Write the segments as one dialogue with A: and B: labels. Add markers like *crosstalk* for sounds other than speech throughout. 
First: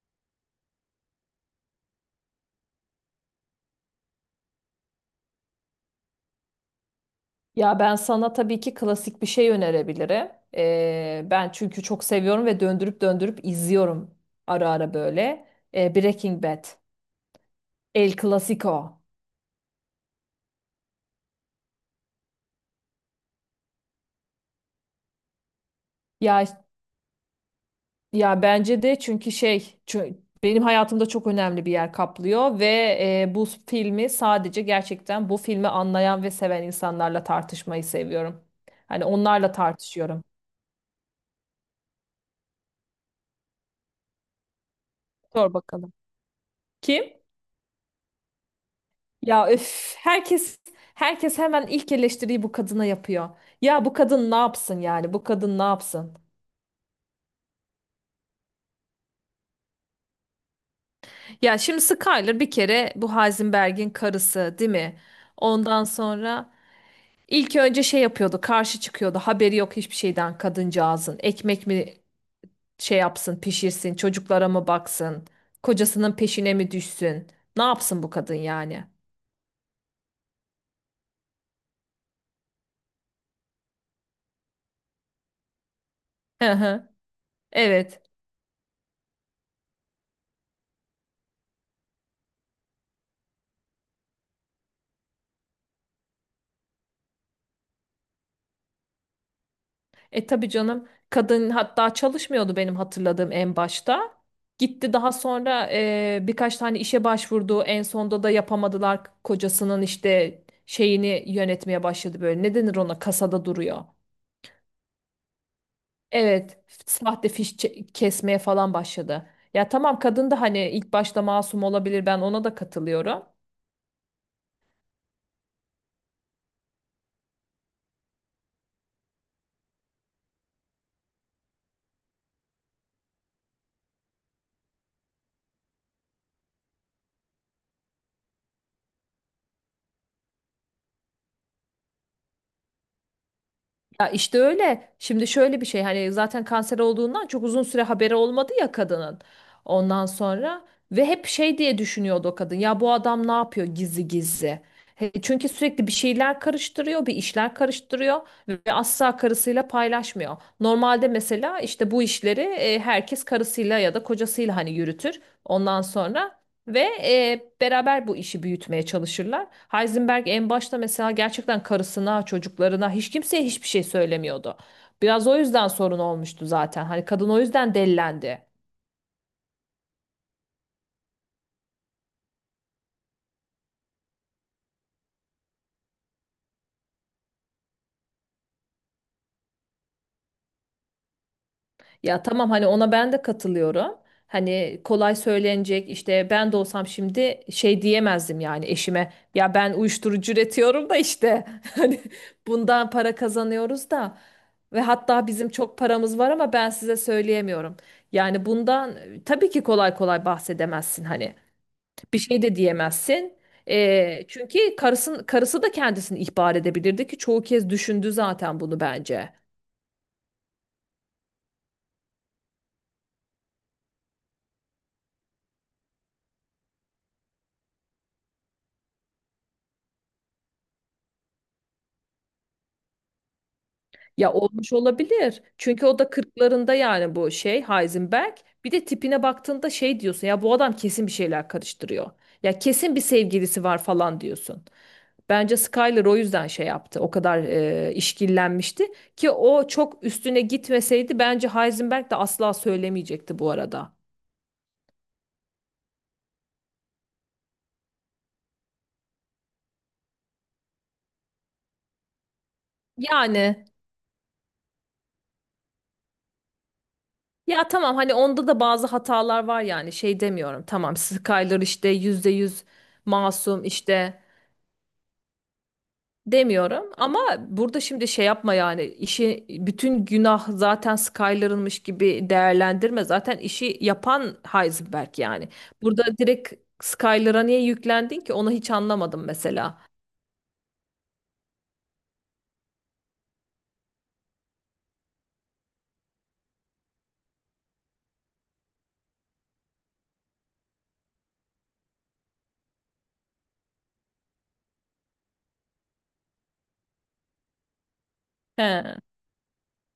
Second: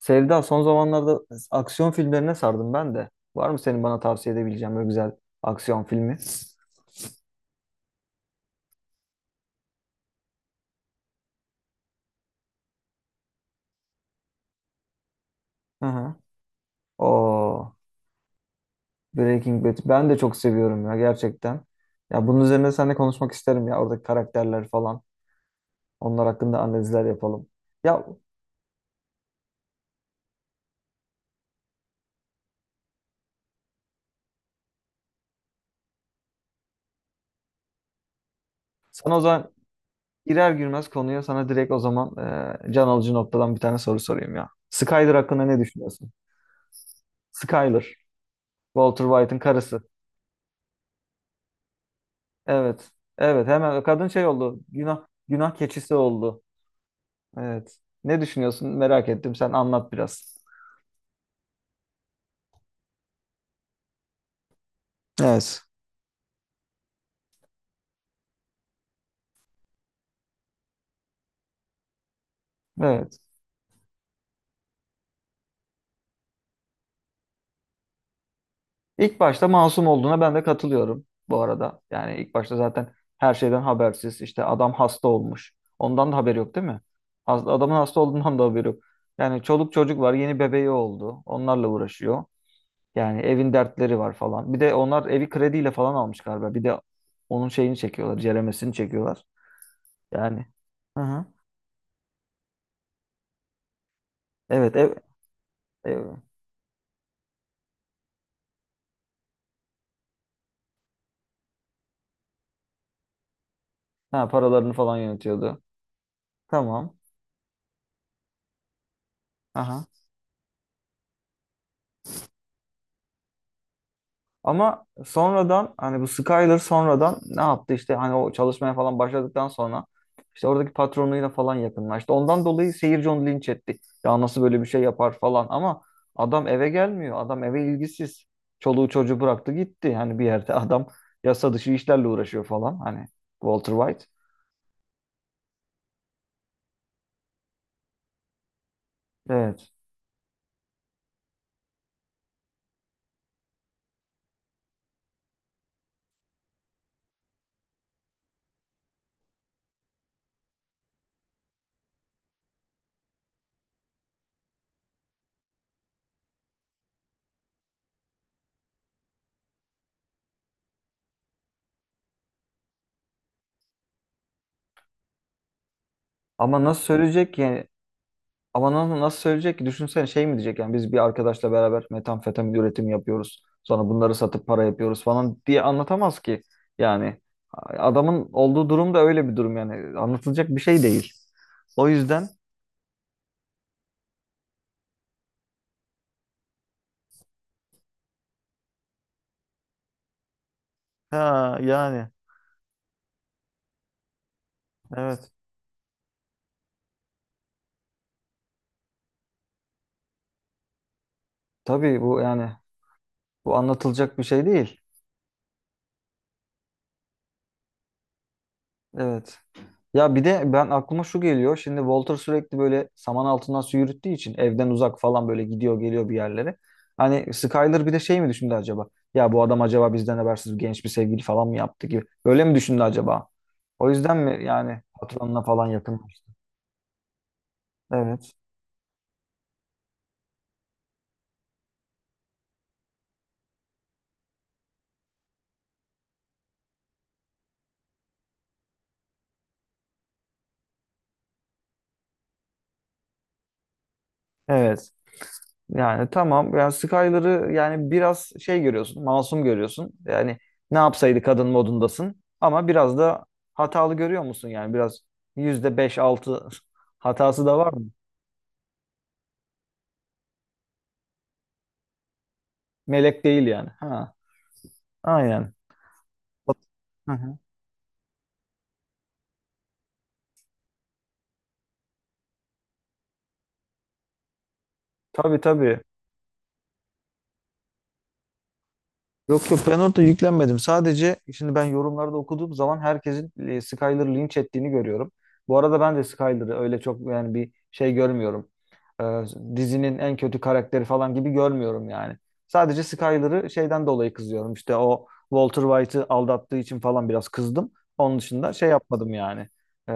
A: Sevda son zamanlarda aksiyon filmlerine sardım ben de. Var mı senin bana tavsiye edebileceğin böyle güzel aksiyon filmi?
B: Ya ben sana tabii ki klasik bir şey önerebilirim. Ben çünkü çok seviyorum ve döndürüp döndürüp izliyorum ara ara böyle.
A: Hı hı.
B: Breaking Bad,
A: Oo,
B: El Clasico.
A: Breaking Bad. Ben de çok seviyorum ya gerçekten. Ya bunun üzerine seninle konuşmak isterim ya oradaki karakterler falan. Onlar
B: Ya
A: hakkında analizler yapalım. Ya
B: ya bence de çünkü benim hayatımda çok önemli bir yer kaplıyor ve bu filmi sadece gerçekten bu filmi anlayan ve seven insanlarla tartışmayı seviyorum. Hani
A: sana o zaman
B: onlarla tartışıyorum.
A: girer girmez konuya sana direkt o zaman can alıcı noktadan bir tane soru sorayım ya. Skyler hakkında
B: Sor
A: ne
B: bakalım.
A: düşünüyorsun?
B: Kim?
A: Skyler, Walter White'ın
B: Ya
A: karısı.
B: öf, herkes hemen ilk eleştiriyi bu kadına
A: Evet.
B: yapıyor.
A: Evet hemen
B: Ya bu
A: kadın şey
B: kadın ne
A: oldu.
B: yapsın
A: Günah
B: yani? Bu
A: günah
B: kadın ne
A: keçisi
B: yapsın?
A: oldu. Evet. Ne düşünüyorsun? Merak ettim. Sen anlat biraz.
B: Ya şimdi Skyler bir kere bu Heisenberg'in karısı, değil mi?
A: Evet.
B: Ondan sonra ilk önce şey yapıyordu, karşı çıkıyordu. Haberi yok hiçbir şeyden kadıncağızın. Ekmek mi şey
A: Evet.
B: yapsın, pişirsin, çocuklara mı baksın? Kocasının peşine mi düşsün? Ne yapsın bu kadın yani?
A: İlk başta masum olduğuna ben de katılıyorum bu arada. Yani ilk başta zaten her şeyden habersiz. İşte adam hasta olmuş. Ondan da haberi
B: Hı
A: yok değil mi?
B: hı.
A: Adamın hasta
B: Evet.
A: olduğundan da haberi yok. Yani çoluk çocuk var. Yeni bebeği oldu. Onlarla uğraşıyor. Yani evin dertleri var falan. Bir de onlar evi krediyle falan almış galiba. Bir de onun şeyini çekiyorlar. Ceremesini çekiyorlar.
B: E
A: Yani.
B: tabii canım
A: Aha.
B: kadın hatta çalışmıyordu benim hatırladığım en başta.
A: Evet,
B: Gitti
A: ev,
B: daha sonra
A: ev.
B: birkaç tane işe başvurdu. En sonda da yapamadılar kocasının işte şeyini yönetmeye başladı böyle. Ne denir ona kasada duruyor.
A: Ha, paralarını falan yönetiyordu.
B: Evet,
A: Tamam.
B: sahte kesmeye falan başladı. Ya
A: Aha.
B: tamam kadın da hani ilk başta masum olabilir ben ona da katılıyorum.
A: Ama sonradan hani bu Skyler sonradan ne yaptı işte hani o çalışmaya falan başladıktan sonra işte oradaki patronuyla falan yakınlaştı. Ondan dolayı seyirci onu linç etti. Ya nasıl böyle bir şey yapar falan ama adam eve gelmiyor. Adam eve ilgisiz. Çoluğu çocuğu bıraktı gitti. Yani bir yerde *laughs* adam yasa dışı işlerle uğraşıyor falan. Hani Walter White.
B: Ya işte öyle. Şimdi şöyle bir şey hani zaten kanser olduğundan çok uzun süre haberi olmadı ya kadının.
A: Evet.
B: Ondan sonra ve hep şey diye düşünüyordu o kadın. Ya bu adam ne yapıyor gizli gizli? He, çünkü sürekli bir şeyler karıştırıyor, bir işler karıştırıyor ve asla karısıyla paylaşmıyor. Normalde mesela işte bu işleri herkes karısıyla ya da kocasıyla hani yürütür. Ondan sonra ve beraber bu işi büyütmeye çalışırlar. Heisenberg en başta mesela gerçekten karısına, çocuklarına, hiç kimseye hiçbir şey söylemiyordu. Biraz o yüzden sorun olmuştu
A: Ama nasıl
B: zaten. Hani kadın
A: söyleyecek
B: o
A: ki? Yani
B: yüzden delilendi.
A: ama nasıl söyleyecek ki? Düşünsene şey mi diyecek yani biz bir arkadaşla beraber metamfetamin üretimi yapıyoruz. Sonra bunları satıp para yapıyoruz falan diye anlatamaz ki. Yani adamın olduğu durum da öyle bir durum yani. Anlatılacak bir şey değil. O
B: Ya
A: yüzden
B: tamam hani ona ben de katılıyorum. Hani kolay söylenecek işte ben de olsam şimdi şey diyemezdim yani eşime. Ya ben uyuşturucu üretiyorum da işte
A: ha
B: *laughs* hani
A: yani
B: bundan para kazanıyoruz da ve hatta
A: evet.
B: bizim çok paramız var ama ben size söyleyemiyorum. Yani bundan tabii ki kolay kolay bahsedemezsin hani
A: Tabii
B: bir
A: bu
B: şey
A: yani
B: de diyemezsin.
A: bu anlatılacak bir
B: E,
A: şey
B: çünkü
A: değil.
B: karısı da kendisini ihbar edebilirdi ki çoğu kez düşündü zaten bunu bence.
A: Evet. Ya bir de ben aklıma şu geliyor. Şimdi Walter sürekli böyle saman altından su yürüttüğü için evden uzak falan böyle gidiyor geliyor bir yerlere. Hani Skyler bir de şey mi düşündü acaba? Ya bu adam acaba bizden habersiz genç bir sevgili falan mı yaptı gibi. Öyle mi düşündü acaba? O yüzden
B: Ya
A: mi
B: olmuş
A: yani patronuna
B: olabilir.
A: falan
B: Çünkü o da
A: yakınlaştı?
B: 40'larında yani bu şey
A: Evet.
B: Heisenberg. Bir de tipine baktığında şey diyorsun ya bu adam kesin bir şeyler karıştırıyor. Ya kesin bir sevgilisi var falan diyorsun. Bence Skyler o yüzden şey yaptı. O kadar işkillenmişti ki o çok üstüne gitmeseydi bence Heisenberg de asla söylemeyecekti bu arada.
A: Evet. Yani tamam. Yani Skyler'ı yani biraz şey görüyorsun, masum görüyorsun. Yani ne yapsaydı kadın modundasın. Ama biraz da
B: Yani
A: hatalı görüyor musun? Yani biraz yüzde beş altı *laughs* hatası da
B: ya
A: var mı?
B: tamam hani onda da bazı hatalar var yani şey demiyorum. Tamam Skyler işte %100
A: Melek değil
B: masum
A: yani. Ha,
B: işte
A: aynen.
B: demiyorum
A: Hı
B: ama
A: hı.
B: burada şimdi şey yapma yani işi bütün günah zaten Skyler'ınmış gibi değerlendirme. Zaten işi yapan Heisenberg
A: Tabii
B: yani.
A: tabii.
B: Burada direkt Skyler'a niye yüklendin ki onu hiç anlamadım
A: Yok yok ben
B: mesela.
A: orada yüklenmedim. Sadece şimdi ben yorumlarda okuduğum zaman herkesin Skyler'ı linç ettiğini görüyorum. Bu arada ben de Skyler'ı öyle çok yani bir şey görmüyorum. Ee, dizinin en kötü karakteri falan gibi görmüyorum yani. Sadece Skyler'ı şeyden dolayı kızıyorum. İşte o Walter White'ı aldattığı için falan biraz kızdım. Onun dışında şey
B: He.
A: yapmadım yani. Ee,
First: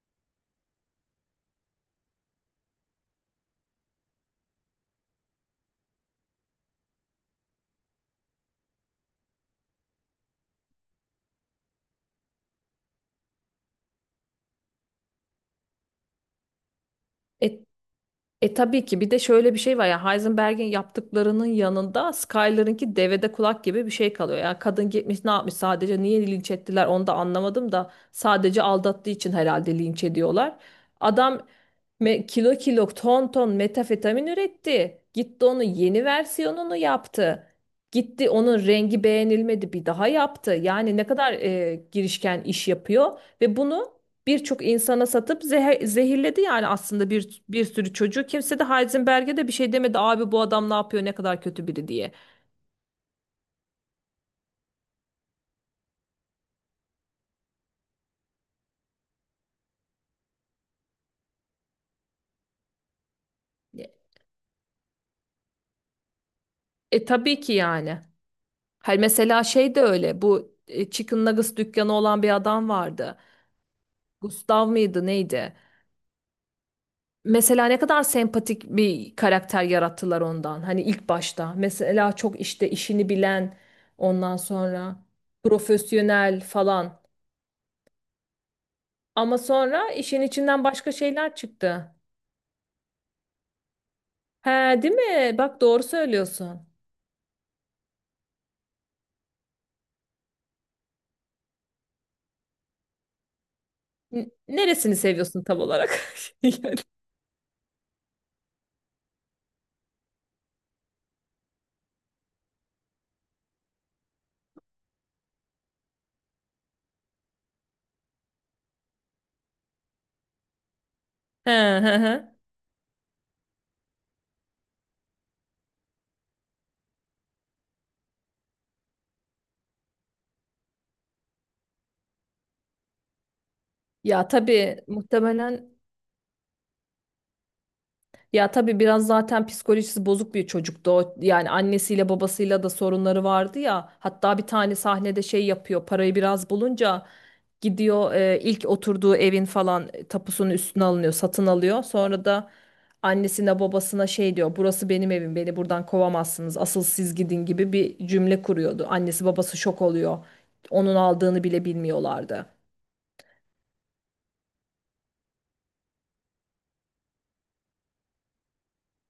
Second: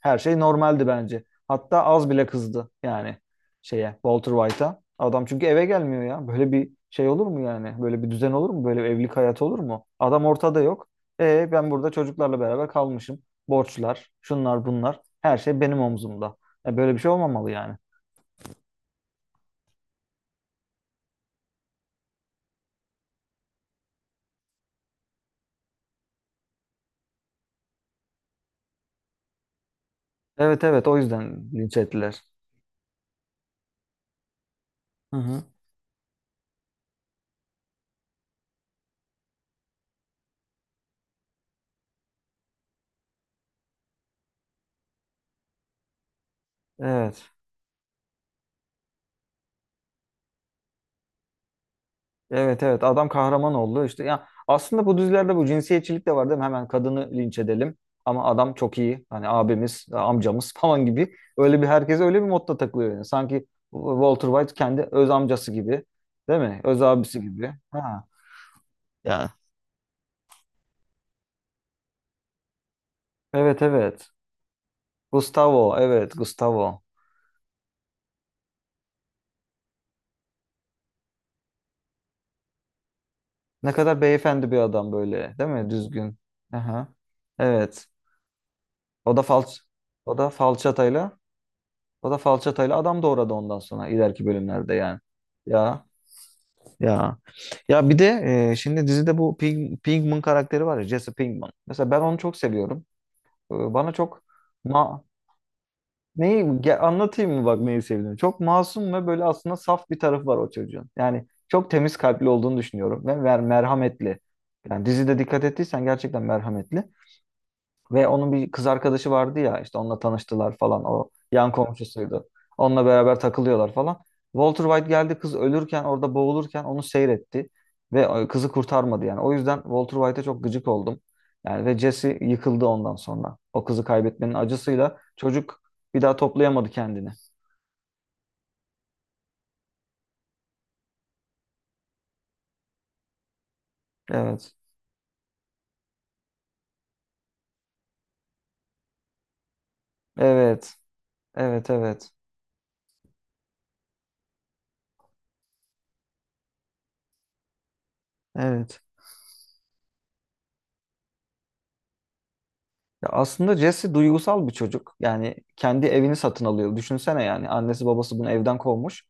A: her şey normaldi bence. Hatta az bile kızdı yani şeye Walter White'a. Adam çünkü eve gelmiyor ya. Böyle bir şey olur mu yani? Böyle bir düzen olur mu? Böyle bir evlilik hayatı olur mu? Adam ortada yok. E ben burada çocuklarla beraber kalmışım. Borçlar, şunlar bunlar. Her şey benim omzumda. E, böyle bir şey olmamalı
B: E
A: yani.
B: E tabii ki bir de şöyle bir şey var ya Heisenberg'in yaptıklarının yanında Skyler'ınki devede kulak gibi bir şey kalıyor. Yani kadın gitmiş ne yapmış sadece niye linç ettiler onu da anlamadım da sadece aldattığı için herhalde linç ediyorlar.
A: Evet evet o
B: Adam
A: yüzden linç ettiler.
B: kilo kilo ton ton metafetamin üretti.
A: Hı hı.
B: Gitti onun yeni versiyonunu yaptı. Gitti onun rengi beğenilmedi bir daha yaptı. Yani ne kadar girişken iş yapıyor ve bunu birçok insana satıp zehirledi yani aslında
A: Evet.
B: bir sürü çocuğu. Kimse de Heisenberg'e de bir şey demedi. Abi bu adam ne yapıyor? Ne kadar kötü biri diye.
A: Evet evet adam kahraman oldu işte ya aslında bu dizilerde bu cinsiyetçilik de var değil mi? Hemen kadını linç edelim ama adam çok iyi hani abimiz amcamız *laughs* falan gibi öyle bir herkese öyle bir modda takılıyor yani sanki Walter White kendi öz amcası gibi değil mi? Öz
B: E
A: abisi
B: tabii
A: gibi.
B: ki yani.
A: Ha.
B: Her
A: Ya
B: mesela şey de öyle. Bu Chicken Nuggets dükkanı olan bir adam vardı.
A: evet evet
B: Gustav mıydı neydi?
A: Gustavo.
B: Mesela ne kadar sempatik bir karakter yarattılar ondan. Hani ilk başta. Mesela çok işte işini bilen
A: Ne kadar
B: ondan
A: beyefendi bir adam
B: sonra
A: böyle değil mi? Düzgün.
B: profesyonel
A: Aha.
B: falan.
A: Evet o da
B: Ama
A: falç
B: sonra
A: o
B: işin
A: da
B: içinden başka
A: falçatayla
B: şeyler çıktı.
A: O da falçatayla adam doğradı ondan sonra ileriki
B: He,
A: bölümlerde
B: değil
A: yani.
B: mi? Bak doğru
A: Ya
B: söylüyorsun.
A: ya. Ya bir de şimdi dizide bu Pinkman karakteri var ya Jesse Pinkman. Mesela ben onu çok seviyorum. E, bana çok
B: Neresini
A: ma
B: seviyorsun tam olarak? *laughs* Yani.
A: anlatayım mı bak neyi sevdiğimi. Çok masum ve böyle aslında saf bir tarafı var o çocuğun. Yani çok temiz kalpli olduğunu düşünüyorum ve merhametli. Yani dizide dikkat ettiysen gerçekten merhametli. Ve onun bir kız arkadaşı vardı ya işte onunla tanıştılar falan o
B: He,
A: yan
B: he, he.
A: komşusuydu. Onunla beraber takılıyorlar falan. Walter White geldi kız ölürken orada boğulurken onu seyretti ve kızı kurtarmadı yani. O yüzden Walter White'e çok gıcık oldum. Yani ve Jesse yıkıldı ondan sonra. O kızı
B: Ya
A: kaybetmenin
B: tabii
A: acısıyla çocuk
B: muhtemelen
A: bir daha toplayamadı kendini.
B: ya tabii biraz zaten psikolojisi bozuk bir çocuktu o. Yani annesiyle babasıyla da sorunları vardı ya. Hatta bir
A: Evet.
B: tane sahnede şey yapıyor. Parayı biraz bulunca gidiyor ilk oturduğu evin falan tapusunun
A: Evet.
B: üstüne alınıyor, satın
A: Evet,
B: alıyor.
A: evet.
B: Sonra da annesine babasına şey diyor. Burası benim evim. Beni buradan kovamazsınız. Asıl siz gidin gibi bir cümle
A: Evet.
B: kuruyordu. Annesi babası şok oluyor onun aldığını bile bilmiyorlardı.
A: Ya aslında Jesse duygusal bir çocuk. Yani kendi evini satın alıyor. Düşünsene yani annesi babası bunu evden kovmuş.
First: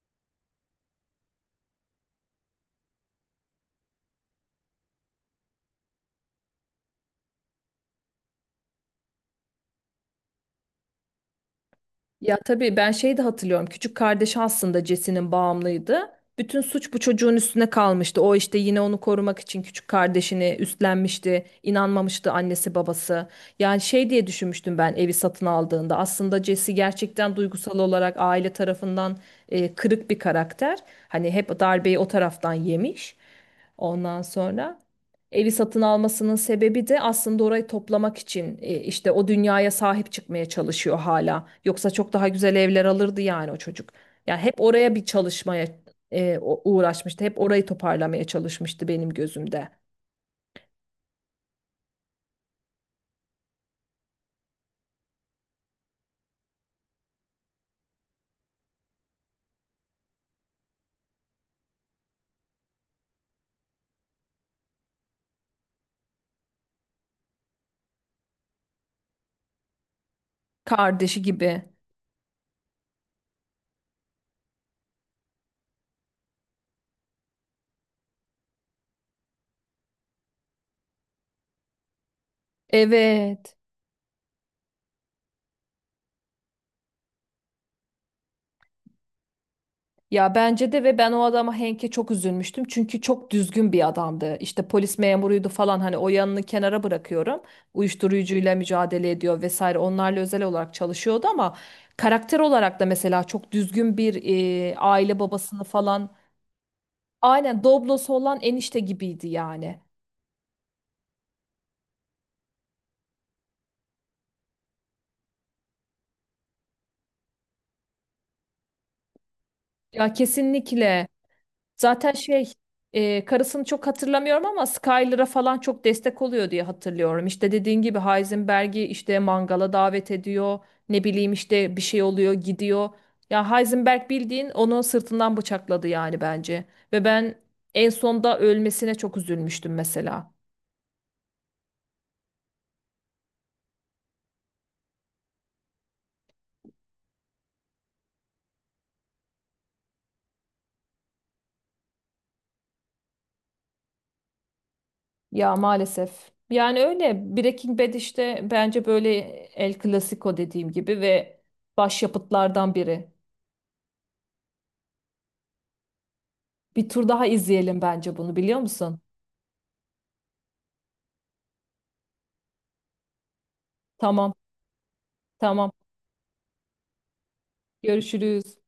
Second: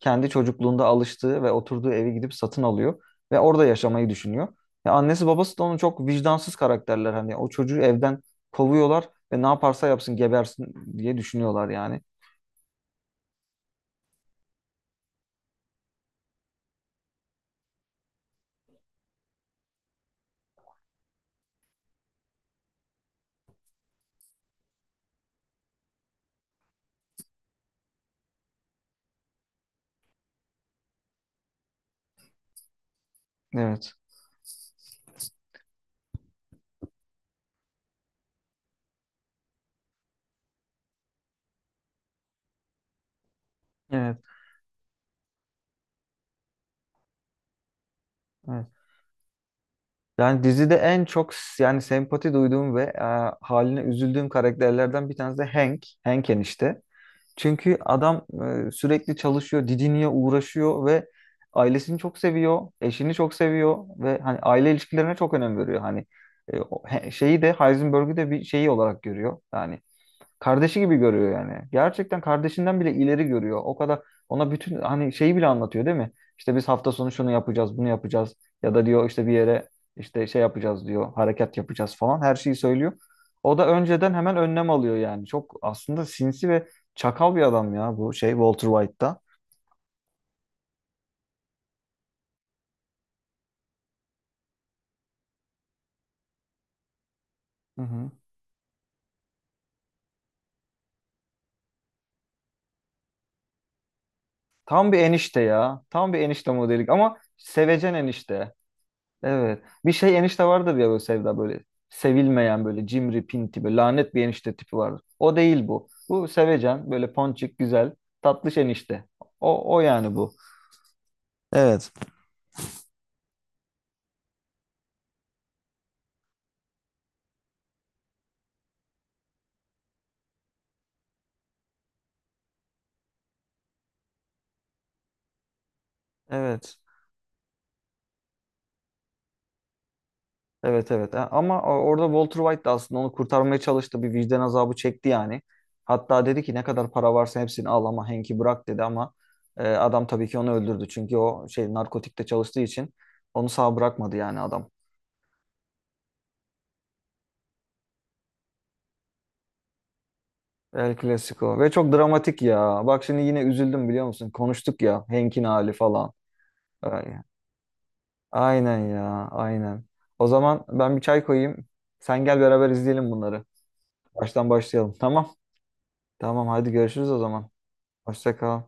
A: Kendi çocukluğunda alıştığı ve oturduğu evi gidip satın alıyor ve orada yaşamayı düşünüyor. Ya annesi babası da onu çok vicdansız karakterler hani o çocuğu evden kovuyorlar ve ne yaparsa yapsın gebersin diye düşünüyorlar yani.
B: Ya tabii ben şeyi de hatırlıyorum. Küçük kardeşi aslında Jesse'nin bağımlıydı. Bütün suç bu çocuğun üstüne kalmıştı. O işte yine onu korumak için küçük kardeşini üstlenmişti. İnanmamıştı annesi babası. Yani şey diye düşünmüştüm ben evi satın aldığında. Aslında Jesse gerçekten duygusal olarak aile tarafından kırık bir karakter. Hani hep darbeyi o taraftan yemiş.
A: Evet.
B: Ondan sonra. Evi satın almasının sebebi de aslında orayı toplamak için işte o dünyaya sahip çıkmaya çalışıyor hala. Yoksa çok daha güzel evler alırdı yani o çocuk.
A: Evet.
B: Yani hep oraya bir çalışmaya uğraşmıştı. Hep orayı toparlamaya
A: Evet.
B: çalışmıştı benim gözümde.
A: Yani dizide en çok yani sempati duyduğum ve haline üzüldüğüm karakterlerden bir tanesi de Hank. Hank enişte. Çünkü adam sürekli çalışıyor, didiniyor, uğraşıyor ve ailesini çok seviyor, eşini çok seviyor ve hani aile ilişkilerine çok önem veriyor. Hani şeyi de Heisenberg'ü de bir şeyi olarak görüyor. Yani kardeşi gibi
B: Kardeşi
A: görüyor yani.
B: gibi.
A: Gerçekten kardeşinden bile ileri görüyor. O kadar ona bütün hani şeyi bile anlatıyor değil mi? İşte biz hafta sonu şunu yapacağız, bunu yapacağız ya da diyor işte bir yere işte şey yapacağız diyor, hareket yapacağız falan her şeyi söylüyor.
B: Evet.
A: O da önceden hemen önlem alıyor yani. Çok aslında sinsi ve çakal bir adam ya bu şey Walter White'da.
B: Ya bence de ve ben o adama Henk'e çok üzülmüştüm. Çünkü çok düzgün bir adamdı. İşte polis memuruydu falan hani o yanını kenara bırakıyorum.
A: Hı hı.
B: Uyuşturucuyla mücadele ediyor vesaire. Onlarla özel olarak çalışıyordu ama karakter olarak da mesela çok düzgün bir
A: Tam bir
B: aile
A: enişte
B: babasını
A: ya.
B: falan.
A: Tam bir enişte modelik ama
B: Aynen
A: sevecen
B: Doblo'su olan
A: enişte.
B: enişte gibiydi
A: Evet.
B: yani.
A: Bir şey enişte vardır ya böyle Sevda böyle sevilmeyen böyle cimri pinti böyle lanet bir enişte tipi vardır. O değil bu. Bu sevecen böyle ponçik güzel tatlış enişte. O
B: Ya
A: yani bu.
B: kesinlikle
A: Evet.
B: zaten şey karısını çok hatırlamıyorum ama Skyler'a falan çok destek oluyor diye hatırlıyorum. İşte dediğin gibi Heisenberg'i işte mangala davet ediyor. Ne bileyim işte bir şey oluyor gidiyor. Ya Heisenberg bildiğin onu sırtından bıçakladı yani bence.
A: Evet.
B: Ve ben en sonda ölmesine çok üzülmüştüm mesela.
A: Evet evet ha, ama orada Walter White da aslında onu kurtarmaya çalıştı. Bir vicdan azabı çekti yani. Hatta dedi ki ne kadar para varsa hepsini al ama Hank'i bırak dedi ama adam tabii ki onu öldürdü. Çünkü o şey narkotikte çalıştığı için onu sağ bırakmadı yani adam.
B: Ya maalesef. Yani öyle Breaking Bad işte bence böyle El Clasico dediğim
A: El
B: gibi ve
A: Clasico ve çok dramatik
B: başyapıtlardan
A: ya. Bak
B: biri.
A: şimdi yine üzüldüm biliyor musun? Konuştuk ya Hank'in hali falan.
B: Bir
A: Ay,
B: tur daha izleyelim bence bunu biliyor
A: aynen
B: musun?
A: ya aynen. O zaman ben bir çay koyayım. Sen gel beraber izleyelim bunları.
B: Tamam,
A: Baştan başlayalım tamam.
B: tamam.
A: Tamam hadi görüşürüz o zaman. Hoşça
B: Görüşürüz.
A: kal.